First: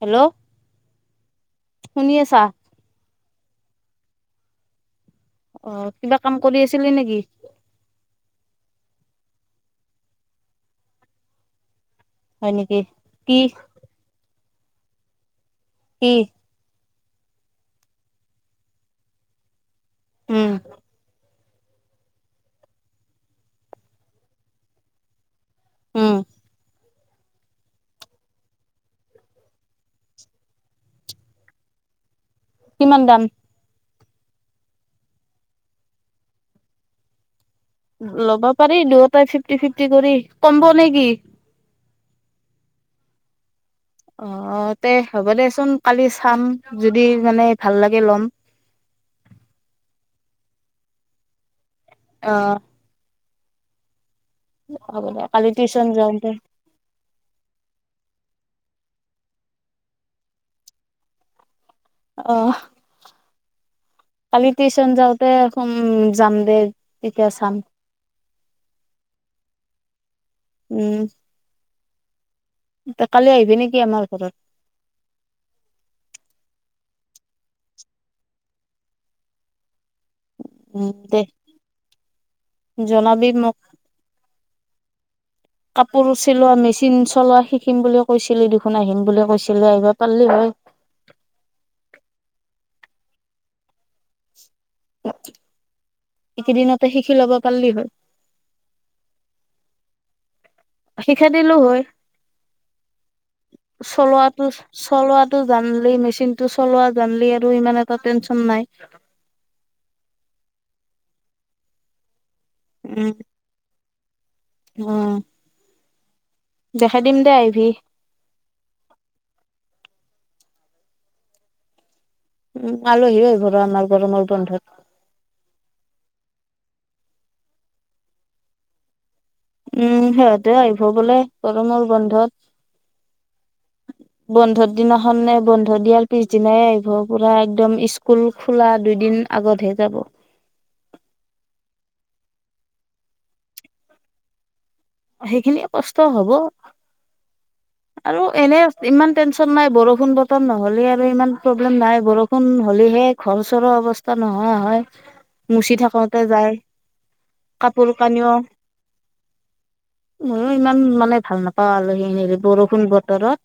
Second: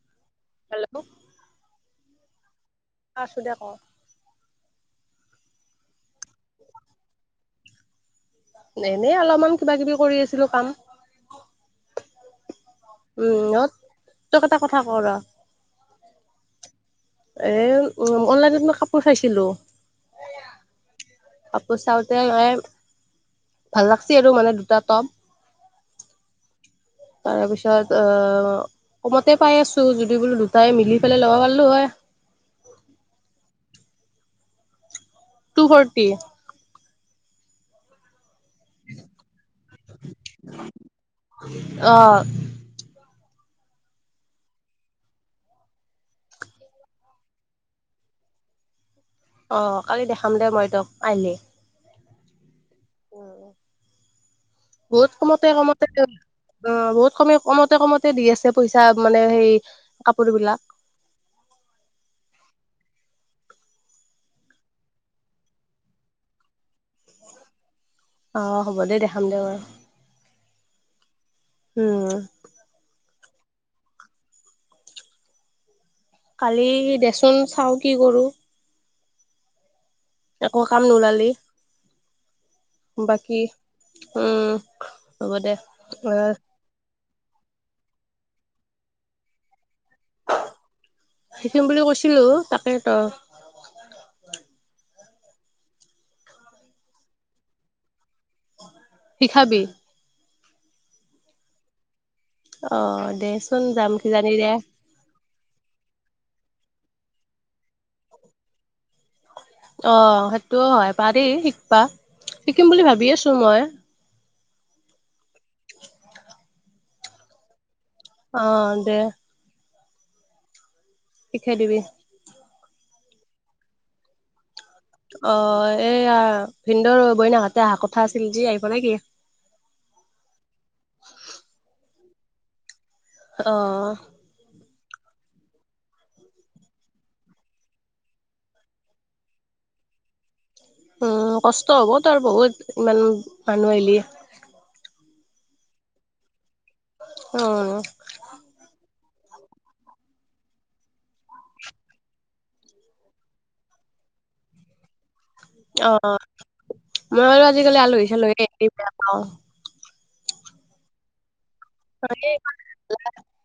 Hello! Hello আছো দে ক। অঁ কিবা কাম কৰি আছিলি নেকি? এনেই অলপমান কিবা কিবি কৰি আছিলো কাম। হয় নেকি কি উমঁ নত তোক এটা কথা কওঁ ৰ- কি? এই অনলাইনত মই কাপোৰ চাইছিলোঁ- উম। কাপো চাওঁতে এ -এ ভাল লাগিছে আৰু মানে দুটা টপ। হুম। তাৰ পিছত অঁ, কমতে পাই আছোঁ যদি বোলো দুটাই মিলি পেলাই ল'ব পাৰলো হয়। কিমান দাম? Two forty. ল'ব পাৰি দুয়োটাই ফিফটি-ফিফটি কৰি। কম্ব নে কি? অঁ! অঁ তে হ'ব দেচোন কালি চাম যদি মানে ভাল লাগে ল'ম। অঁ কালি দেখাম দে মই তক আহিলে। অঁ। হ'ব বহুত দে কমতে কালি কমতে টিউচন দিও যাওঁতে অঁ বহুত কমে কমতে কমতে দি আছে পইচা মানে সেই কাপোৰ বিলাক। অহ! কালি টিউচন যাওঁতে সোম যাম দে তেতিয়া চাম। অঁ হ'ব দে দেখাম দে বাৰু। উমঁ! উমঁ আহ- তই কালি আহিবি নেকি আমাৰ ঘৰত। কালি দেচোন চাওঁ কি কৰোঁ। একো কাম উম দে নোলালি- জনাবি বাকী মোক উমঁ হ'ব দে কাপোৰ অহ। চিলোৱা মেচিন চলোৱা শিকিম বুলি কৈছিলি দেখোন আহিম বুলি কৈছিলে আহিবা পাৰলি হয়। শিকিম বুলি কৈছিলোঁ তাকে তো। এইকেইদিনতে শিকি ল'বা পাৰিলি হ'ল। শিখাবি। শিখাই দিলো হয়ঁ। অ দেচোন যাম কিজানি চলোৱাটো দে। চলোৱাটো জানলি মেচিন টো চলোৱা জানলি আৰু ইমান এটা টেনচন নাই। অঁ সেইটো হয় পাৰিম শিকবা শিকিম বুলি ভাবি আছোঁ মই। উমঁ! দেখাই দিম দে আইভি। অঁ দে- শিখাই দিবি। উমঁ আলহী আহিব ৰ আমাৰ গৰমৰ বন্ধত। অ এয়া ভিনন্দৰ বইনাক হতে আহা কথা আছিল যি আহিব নেকি? উম সিহঁতে আহিব বোলে গৰমৰ বন্ধত। অঁ বন্ধৰ দিনাখন নে বন্ধ দিয়াৰ পিছ দিনাই আহিব। পুৰা একদম স্কুল খোলা দুইদিন। আকৌ ধেই যাব। উম কষ্ট হ'ব তাৰ বহুত ইমান মানুহ আহিলি। সেইখিনিয়ে কষ্ট হব। উম। আৰু এনে ইমান টেনচন নাই বৰষুণ বতৰ নহ'লে আৰু ইমান প্ৰব্লেম নাই। বৰষুণ হ'লেহে- ঘৰ-চৰৰ অৱস্থা নোহোৱা হয়। মুচি অঁ থাকোতে যায় মই আৰু আজিকালি কাপোৰ আলহী কানিও চালহী বেয়া পাওঁ। ময়ো ইমান মানে ভাল নাপাওঁ আলহী এই হেৰি বৰষুণ বতৰত।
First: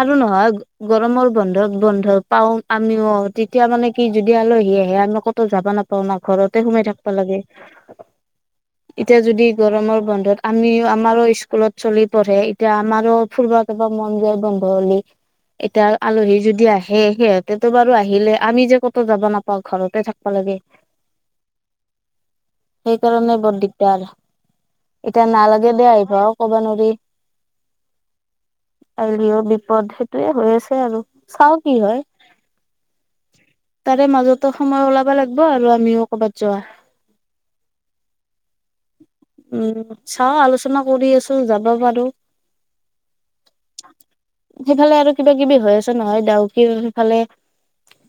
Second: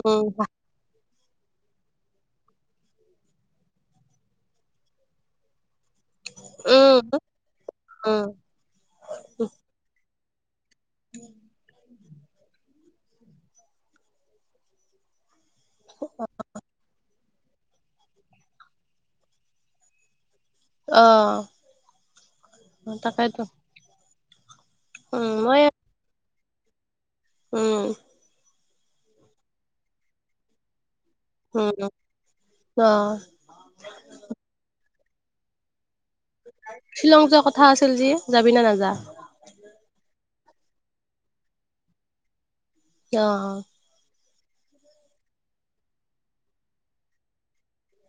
আৰু নহয়- গৰমৰ বন্ধ বন্ধ পাওঁ আমিও। তেতিয়া মানে কি যদি আলহী আহে আমি ক'তো যাবা নাপাওঁ ন। ঘৰতে সোমাই উম, থাকবা লাগে। উম, এতিয়া যদি গৰমৰ বন্ধত- আমিও আমাৰো স্কুলত চলি পঢ়ে- এতিয়া আমাৰো ফুৰবা যাব মন যায় বন্ধ হলে। এতিয়া আলহী যদি আহে সিহঁত- তে বাৰু আহিলে, আমি যে ক'তো যাব নাপাওঁ ঘৰতে থাকিব লাগে। অ', সেইকাৰণে তাকেইতো বৰ দিগদাৰ আৰু। এতিয়া উম, মই নালাগে দে আহিব কব নোৱাৰি। উম আইলিও বিপদ সেইটোয়ে হৈ আছে আৰু চাও কি উম, হয়। অ', তাৰে মাজতো সময় ওলাবা লাগিব আৰু আমিও কবাত- যোৱা শ্বিলং যোৱা কথা আছিল যে যাবি নে নাযাও? উম, চাও আলোচনা কৰি আছোঁ যাব পাৰোঁ। অঁ সেইফালে আৰু কিবা কিবি হৈ আছে নহয় ডাউকীৰ সেইফালে-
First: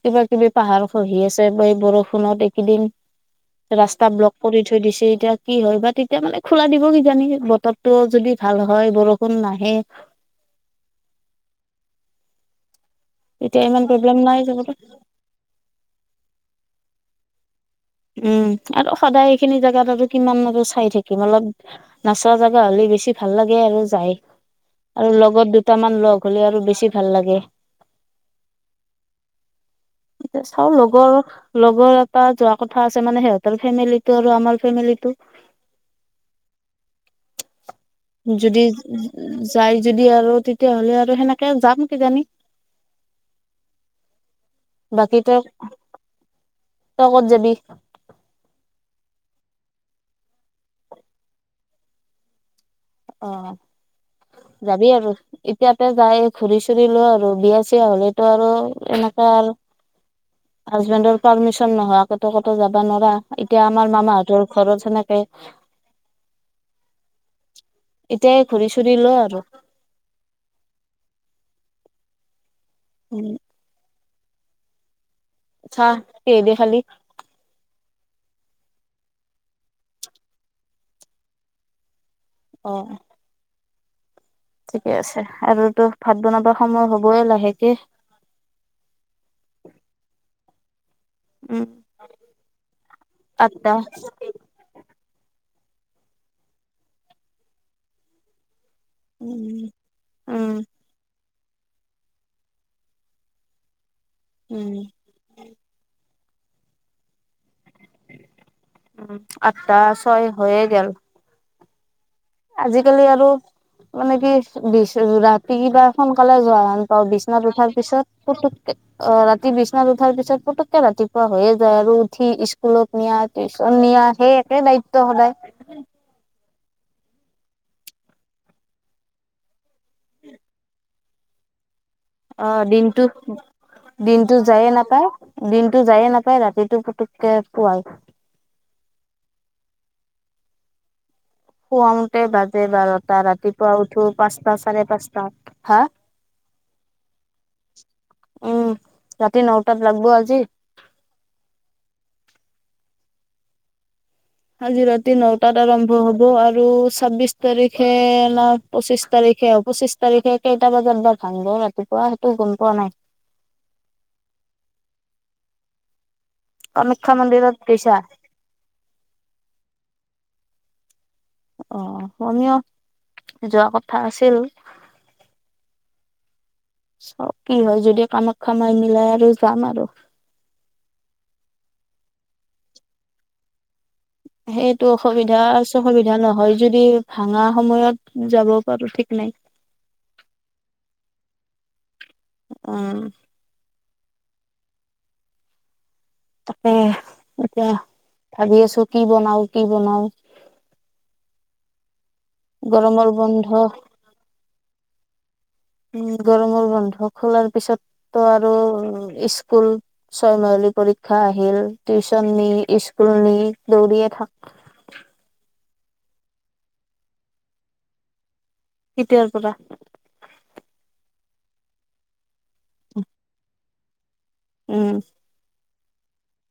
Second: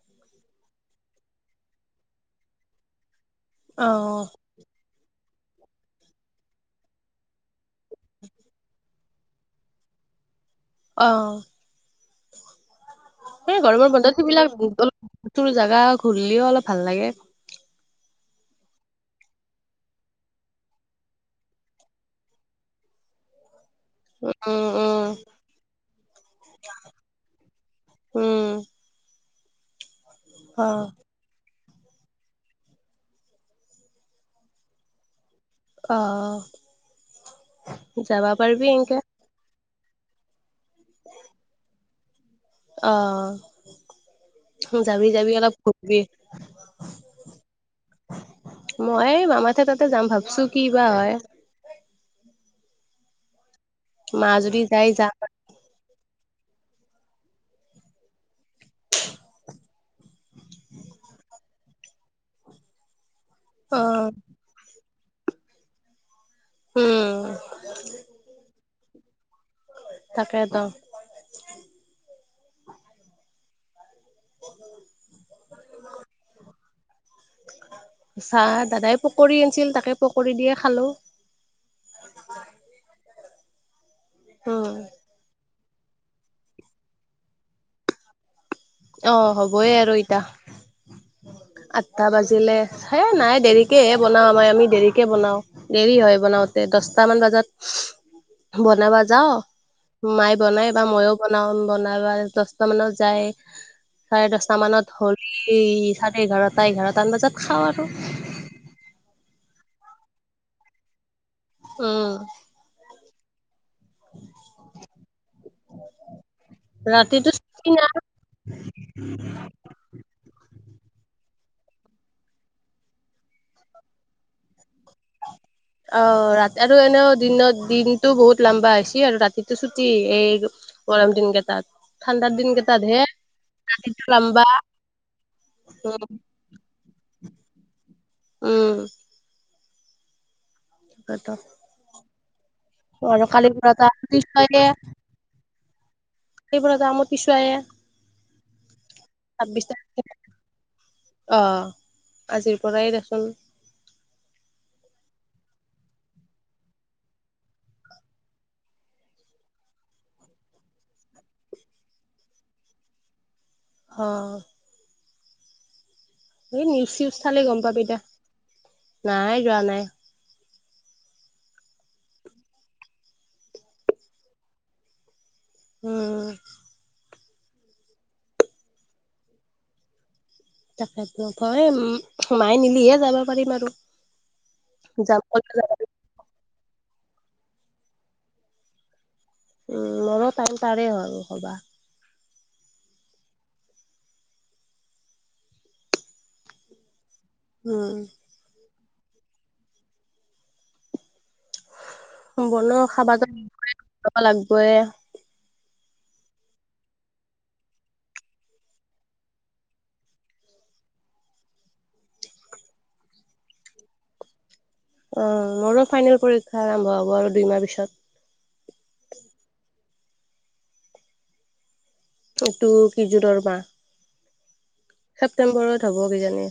কিবা কিবি পাহাৰ খহি আছে বা এই বৰষুণত এইকেইদিন- ৰাস্তা অ', ব্লক কৰি থৈ দিছে এতিয়া কি হয় বা তেতিয়া মানে- খোলা দিব কিজানি। বতৰটো যদি ভাল হয় বৰষুণ নাহে। অঁ এ তেতিয়া ইমান গৰমৰ প্ৰব্লেম বন্ধত নাই ইবিলাক- যাবলৈ তোৰ জাগা ঘূৰিলিও অলপ ভাল লাগে। উম আৰু সদায় এইখিনি জাগাত আৰু কিমান আৰু চাই থাকিম অলপ- নাচাৱা জাগা হ'লে বেছি ভাল লাগে আৰু। যাই। উম, উম, আৰু লগত দুটামান লগ হলে আৰু বেছি ভাল লাগে। উম। এতিয়া চাও অ', লগৰ- লগৰ এটা যোৱা কথা আছে মানে সিহঁতৰ ফেমিলিটো আৰু আমাৰ ফেমিলিটো। অঁ যদি যাই যদি আৰু তেতিয়াহ'লে আৰু সেনেকে যাম কিজানি। অঁ যাবি বাকী যাবি তই অলপ ঘূৰবি। তই ক'ত যাবি মই মামাসত তাতে যাম ভাবছো কি বা হয়। অঁ মা যদি যাবি যাই আজি আৰু। যাম। এতিয়াতে যায় ঘূৰি চুৰি আৰু বিয়া চিয়া হলেতো আৰু এনেকা আৰু- হাজবেণ্ডৰ পাৰ্মিচন নহোৱা কেতো কতো যাবা নাৰা। এতিয়া আমাৰ অ', মামাহঁতৰ- ঘৰত সেনেকে উম এতিয়াই ঘূৰি- চুৰি ল আৰু তাকেতো উম চাহ কিহেদি খালি চাহ দাদাই পকৰী আনিছিল তাকে পকৰী দিয়ে খালো অ উম ঠিকে আছে আৰু তো ভাত বনাব সময় হবয়ে লাহেকে অ হ'বই আৰু এতিয়া উম আঠটা বাজিলে সেই নাই আঠটা দেৰিকেহে বনাও হয় আমি দেৰিকে বনাও দেৰি হয় বনাওতে দচটা মান বাজাত বনাবা যাওঁ উম মায়ে উম বনাই বা মইও বনাও বনাবা দহটা মানত যায় চাৰে দচটা উম মানত হ'লি চাৰে এঘাৰটা এঘাৰটামান বজাত খাওঁ আৰু উম আঠটা ছয় হৈয়ে গেল উম আজিকালি আৰু মানে কি বি ৰাতি কিবা সোনকালে যোৱা হান পাও বিচনাত উঠাৰ ৰাতিটো পিছত পুুতুককে অ ৰাতি বিছনাত উঠাৰ পিছত পুতুককে ৰাতিপুৱা হৈয়ে যায় আৰু উঠি স্কুলত নিয়া টিউচন নিয়া সেই একে দায়িত্ব সদায় অ ৰাতি আৰু এনেও দিনত দিনটো বহুত লাম্বা হৈছে আৰু ৰাতিটো ছুটি এই গৰম দিনকেটাত অ দিনটো ৰাতিটো দিনটো লম্বা যায়ে নাপায় দিনটো যায়ে উম, নাপায় ৰাতিটো পুতুককে পোৱাই উম তাকেটো শুৱাওতে বাজে বাৰটা পৰা ৰাতিপুৱা এটা উঠো পাঁচটা পিছুৱায়ে চাৰে পাঁচটাত হা সেইবোৰেটো কামত পিছুৱাই উম ৰাতি আহ ছাব্বিছ নটাত লাগব তাৰিখে আজি অ আজিৰ পৰাই দেচোন আজি ৰাতি নটাত আৰম্ভ হব আৰু ছাব্বিশ তাৰিখে লাষ্ট পঁচিশ তাৰিখে আৰু পঁচিশ তাৰিখে কেইটা বজাত বা ভাংব ৰাতিপুৱা সেইটো গম পোৱা নাই। অ এই নিউচ চিউচ কামাখ্যা চালে মন্দিৰত গম পাবি গৈছা দে নাই যোৱা নাই। অ অ তুমিও যোৱা কথা আছিল উম চাও কি হয় যদি কামাখ্যা মাই মিলাই আৰু যাম আৰু। তাকেতো হয় উম মাই নিলিহে যাব পাৰিম আৰু। সেইটো যাম অসুবিধা ক'লে আছে যাব সুবিধা পাৰিম। অসুবিধা নহয় যদি ভাঙা সময়ত যাব পাৰো ঠিক নাই। উম মোৰো টাইম পাৰে হল হবা। উম। তাকে এতিয়া উম। ভাবি আছো কি বনাও কি বনাও বনোৱা গৰমৰ খাবাটো বন্ধ লাগবই খাব লাগিবই উম গৰমৰ বন্ধ খোলাৰ পিছততো আৰু স্কুল ছয়মাহিলি পৰীক্ষা আহিল টিউচন নি স্কুল নি দৌৰিয়ে থাক। অ মোৰো ফাইনেল পৰীক্ষা আৰম্ভ হ'ব আৰু দুইমাহ পিছত। কেতিয়াৰ পৰা? এইটো কি যোৰৰ মাহ উম ছেপ্টেম্বৰ হ'ব কিজানি?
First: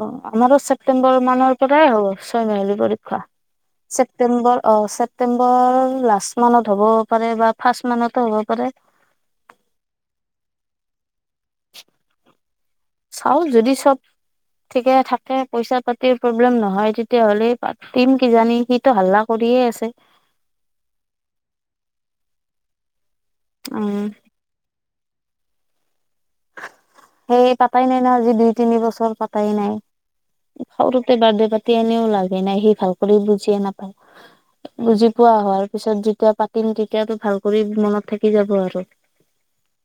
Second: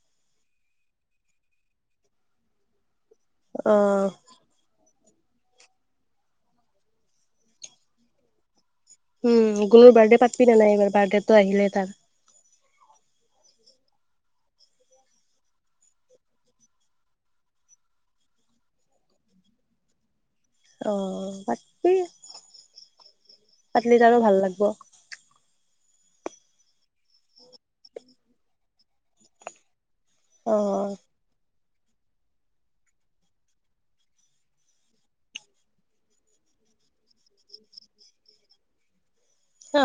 অ আমাৰটো ছেপ্টেম্বৰ মানৰ পৰাই হ'ব ছয় মাহেলি পৰী অ ছেপটেম্বৰ অ ছেপ ছেপ্টেম্বৰ লাষ্ট মানত হ'ব পাৰে বা ফাৰ্ষ্ট মানতো হ'ব পাৰে। উম গুণোৰ বাৰ্থডে পাতবি নাই এইবাৰ বাৰ্থডেতটো আহিলে তাৰ। চাও যদি চব ঠিকে থাকে পইচা পাতি প্ৰব্লেম নহয় তেতিয়াহ'লে পাতিম কিজানি সি টো হাল্লা কৰিয়ে আছে। অ তাকেই পাতিলি উম আৰু ভাল লাগব। সেই পাতাই নাই নহয় আজি দুই তিনি বছৰ পাতাই নাই অ সৰুতে বাৰ্থদে পা পাতি এনেও লাভেই নাই সি ভাল কৰি বুজিয়ে নাপায়। বুজি পোৱা হোৱাৰ পিছত যেতিয়া পাতিম তেতিয়াটো ভাল কৰি মনত থাকি যাব আৰু। অ।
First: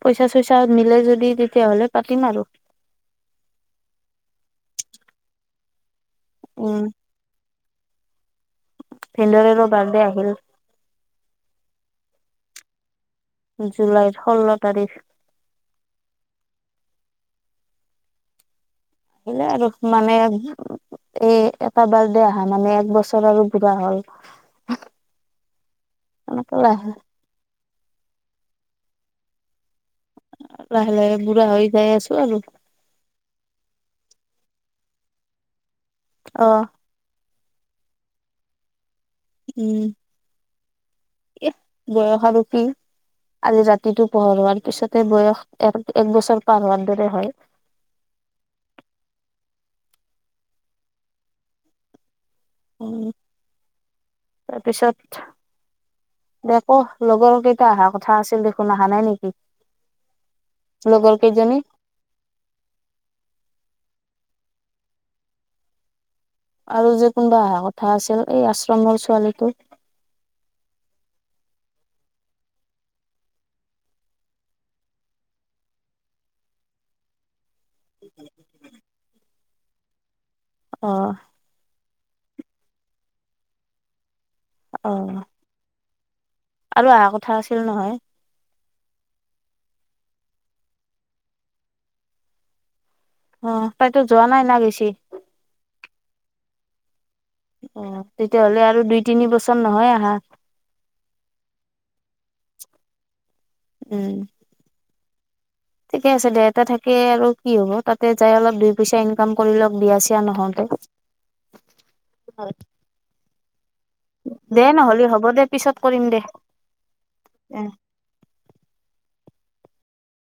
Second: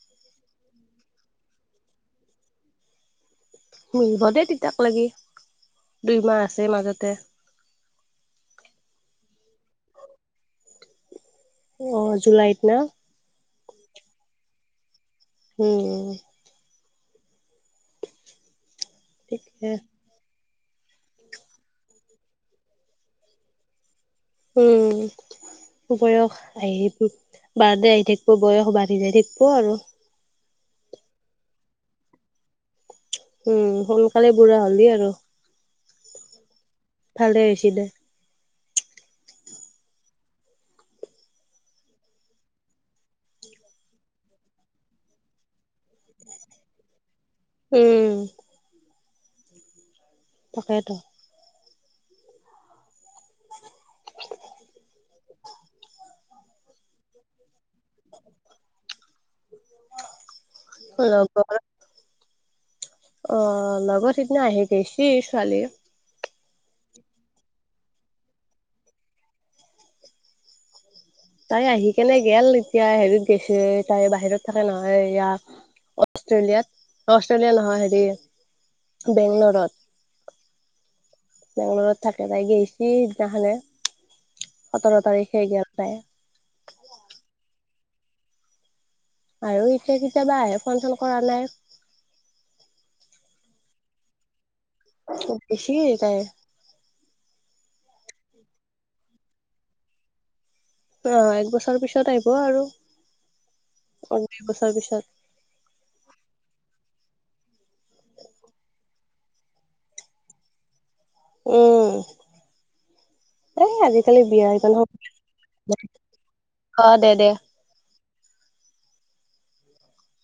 পইচা চইচা মিলে যদি তেতিয়াহ'লে পাতিম আৰু। মিলিব দেই তেতিয়া লৈকে দুই মাহ আছে উম মাজতে। ভিন্দেৰেও ৰো বাৰ্থডে আহিল। অ জুলাইত না? জুলাইৰ ষোল্ল তাৰিখ। হ'ম। আহিলে আৰু ঠিকে মানে এই এটা বাৰ্থডে আহা মানে এক বছৰ আৰু বুঢ়া হ'ল। উম বয়স এনেকে লাহে আহি বাৰ্থডে আহি থাকিব বয়স বাঢ়ি যাই থাকিব আৰু। লাহ লাহে বুঢ়া হৈ যাই আছো আৰু। উম সোনকালে বুঢ়া হলি আৰু। অ। ভালে হয়ছি দে। উম। ই বয়স আৰু কি? আজি ৰাতিটো পোহৰোৱাৰ পিছতে বয়স এক এক বছৰ পাৰ হোৱাৰ দৰে হয়। উম। তাকেতো। উম তাৰপিছত দে ক লগৰ কেইটা অহা কথা আছিল দেখোন আহা নাই নেকি? লগৰ অ' লগত সিদিনা আহি গৈছি ছোৱালী আৰু যে কোনোবা অহা কথা আছিল এই আশ্ৰমৰ ছোৱালীটো? তাই আহি কিনে গেল, এতিয়া হেৰিত গেছে তাই বাহিৰত থাকে নহয়। ইয়া অষ্ট্ৰেলিয়াত অষ্ট্ৰেলিয়া নহয় হেৰি বেংগলৰত। অ' বেংলৰত থাকে তাই গৈছি সিদিনাখনে, অ সোতৰ তাৰিখে গেলি তাই। আৰু আহা কথা আছিল নহয়? আৰু এতিয়া কেতিয়াবা আহে ফন চন কৰা নাই। অ' তাইতো যোৱা নাই না গেছি? অ' গেছি তাই। অ' তেতিয়াহ'লে আৰু দুই তিনি বছৰ নহয় আহা? অঁ এক বছৰ পিছত আহিব আৰু উম অ দু বছৰ পিছত। ঠিকে আছে দে, এয়াত থাকি আৰু কি হ'ব, তাতে যাই অলপ দুই পইচা ইনকাম কৰি লওঁক বিয়া চিয়া নহওঁতে। উম, এই আজি। কালি বিয়াহে দে নহ'লে [unintelligible] গ'ল। হ'ব দে পিছত কৰিম দে অ' দে দে এ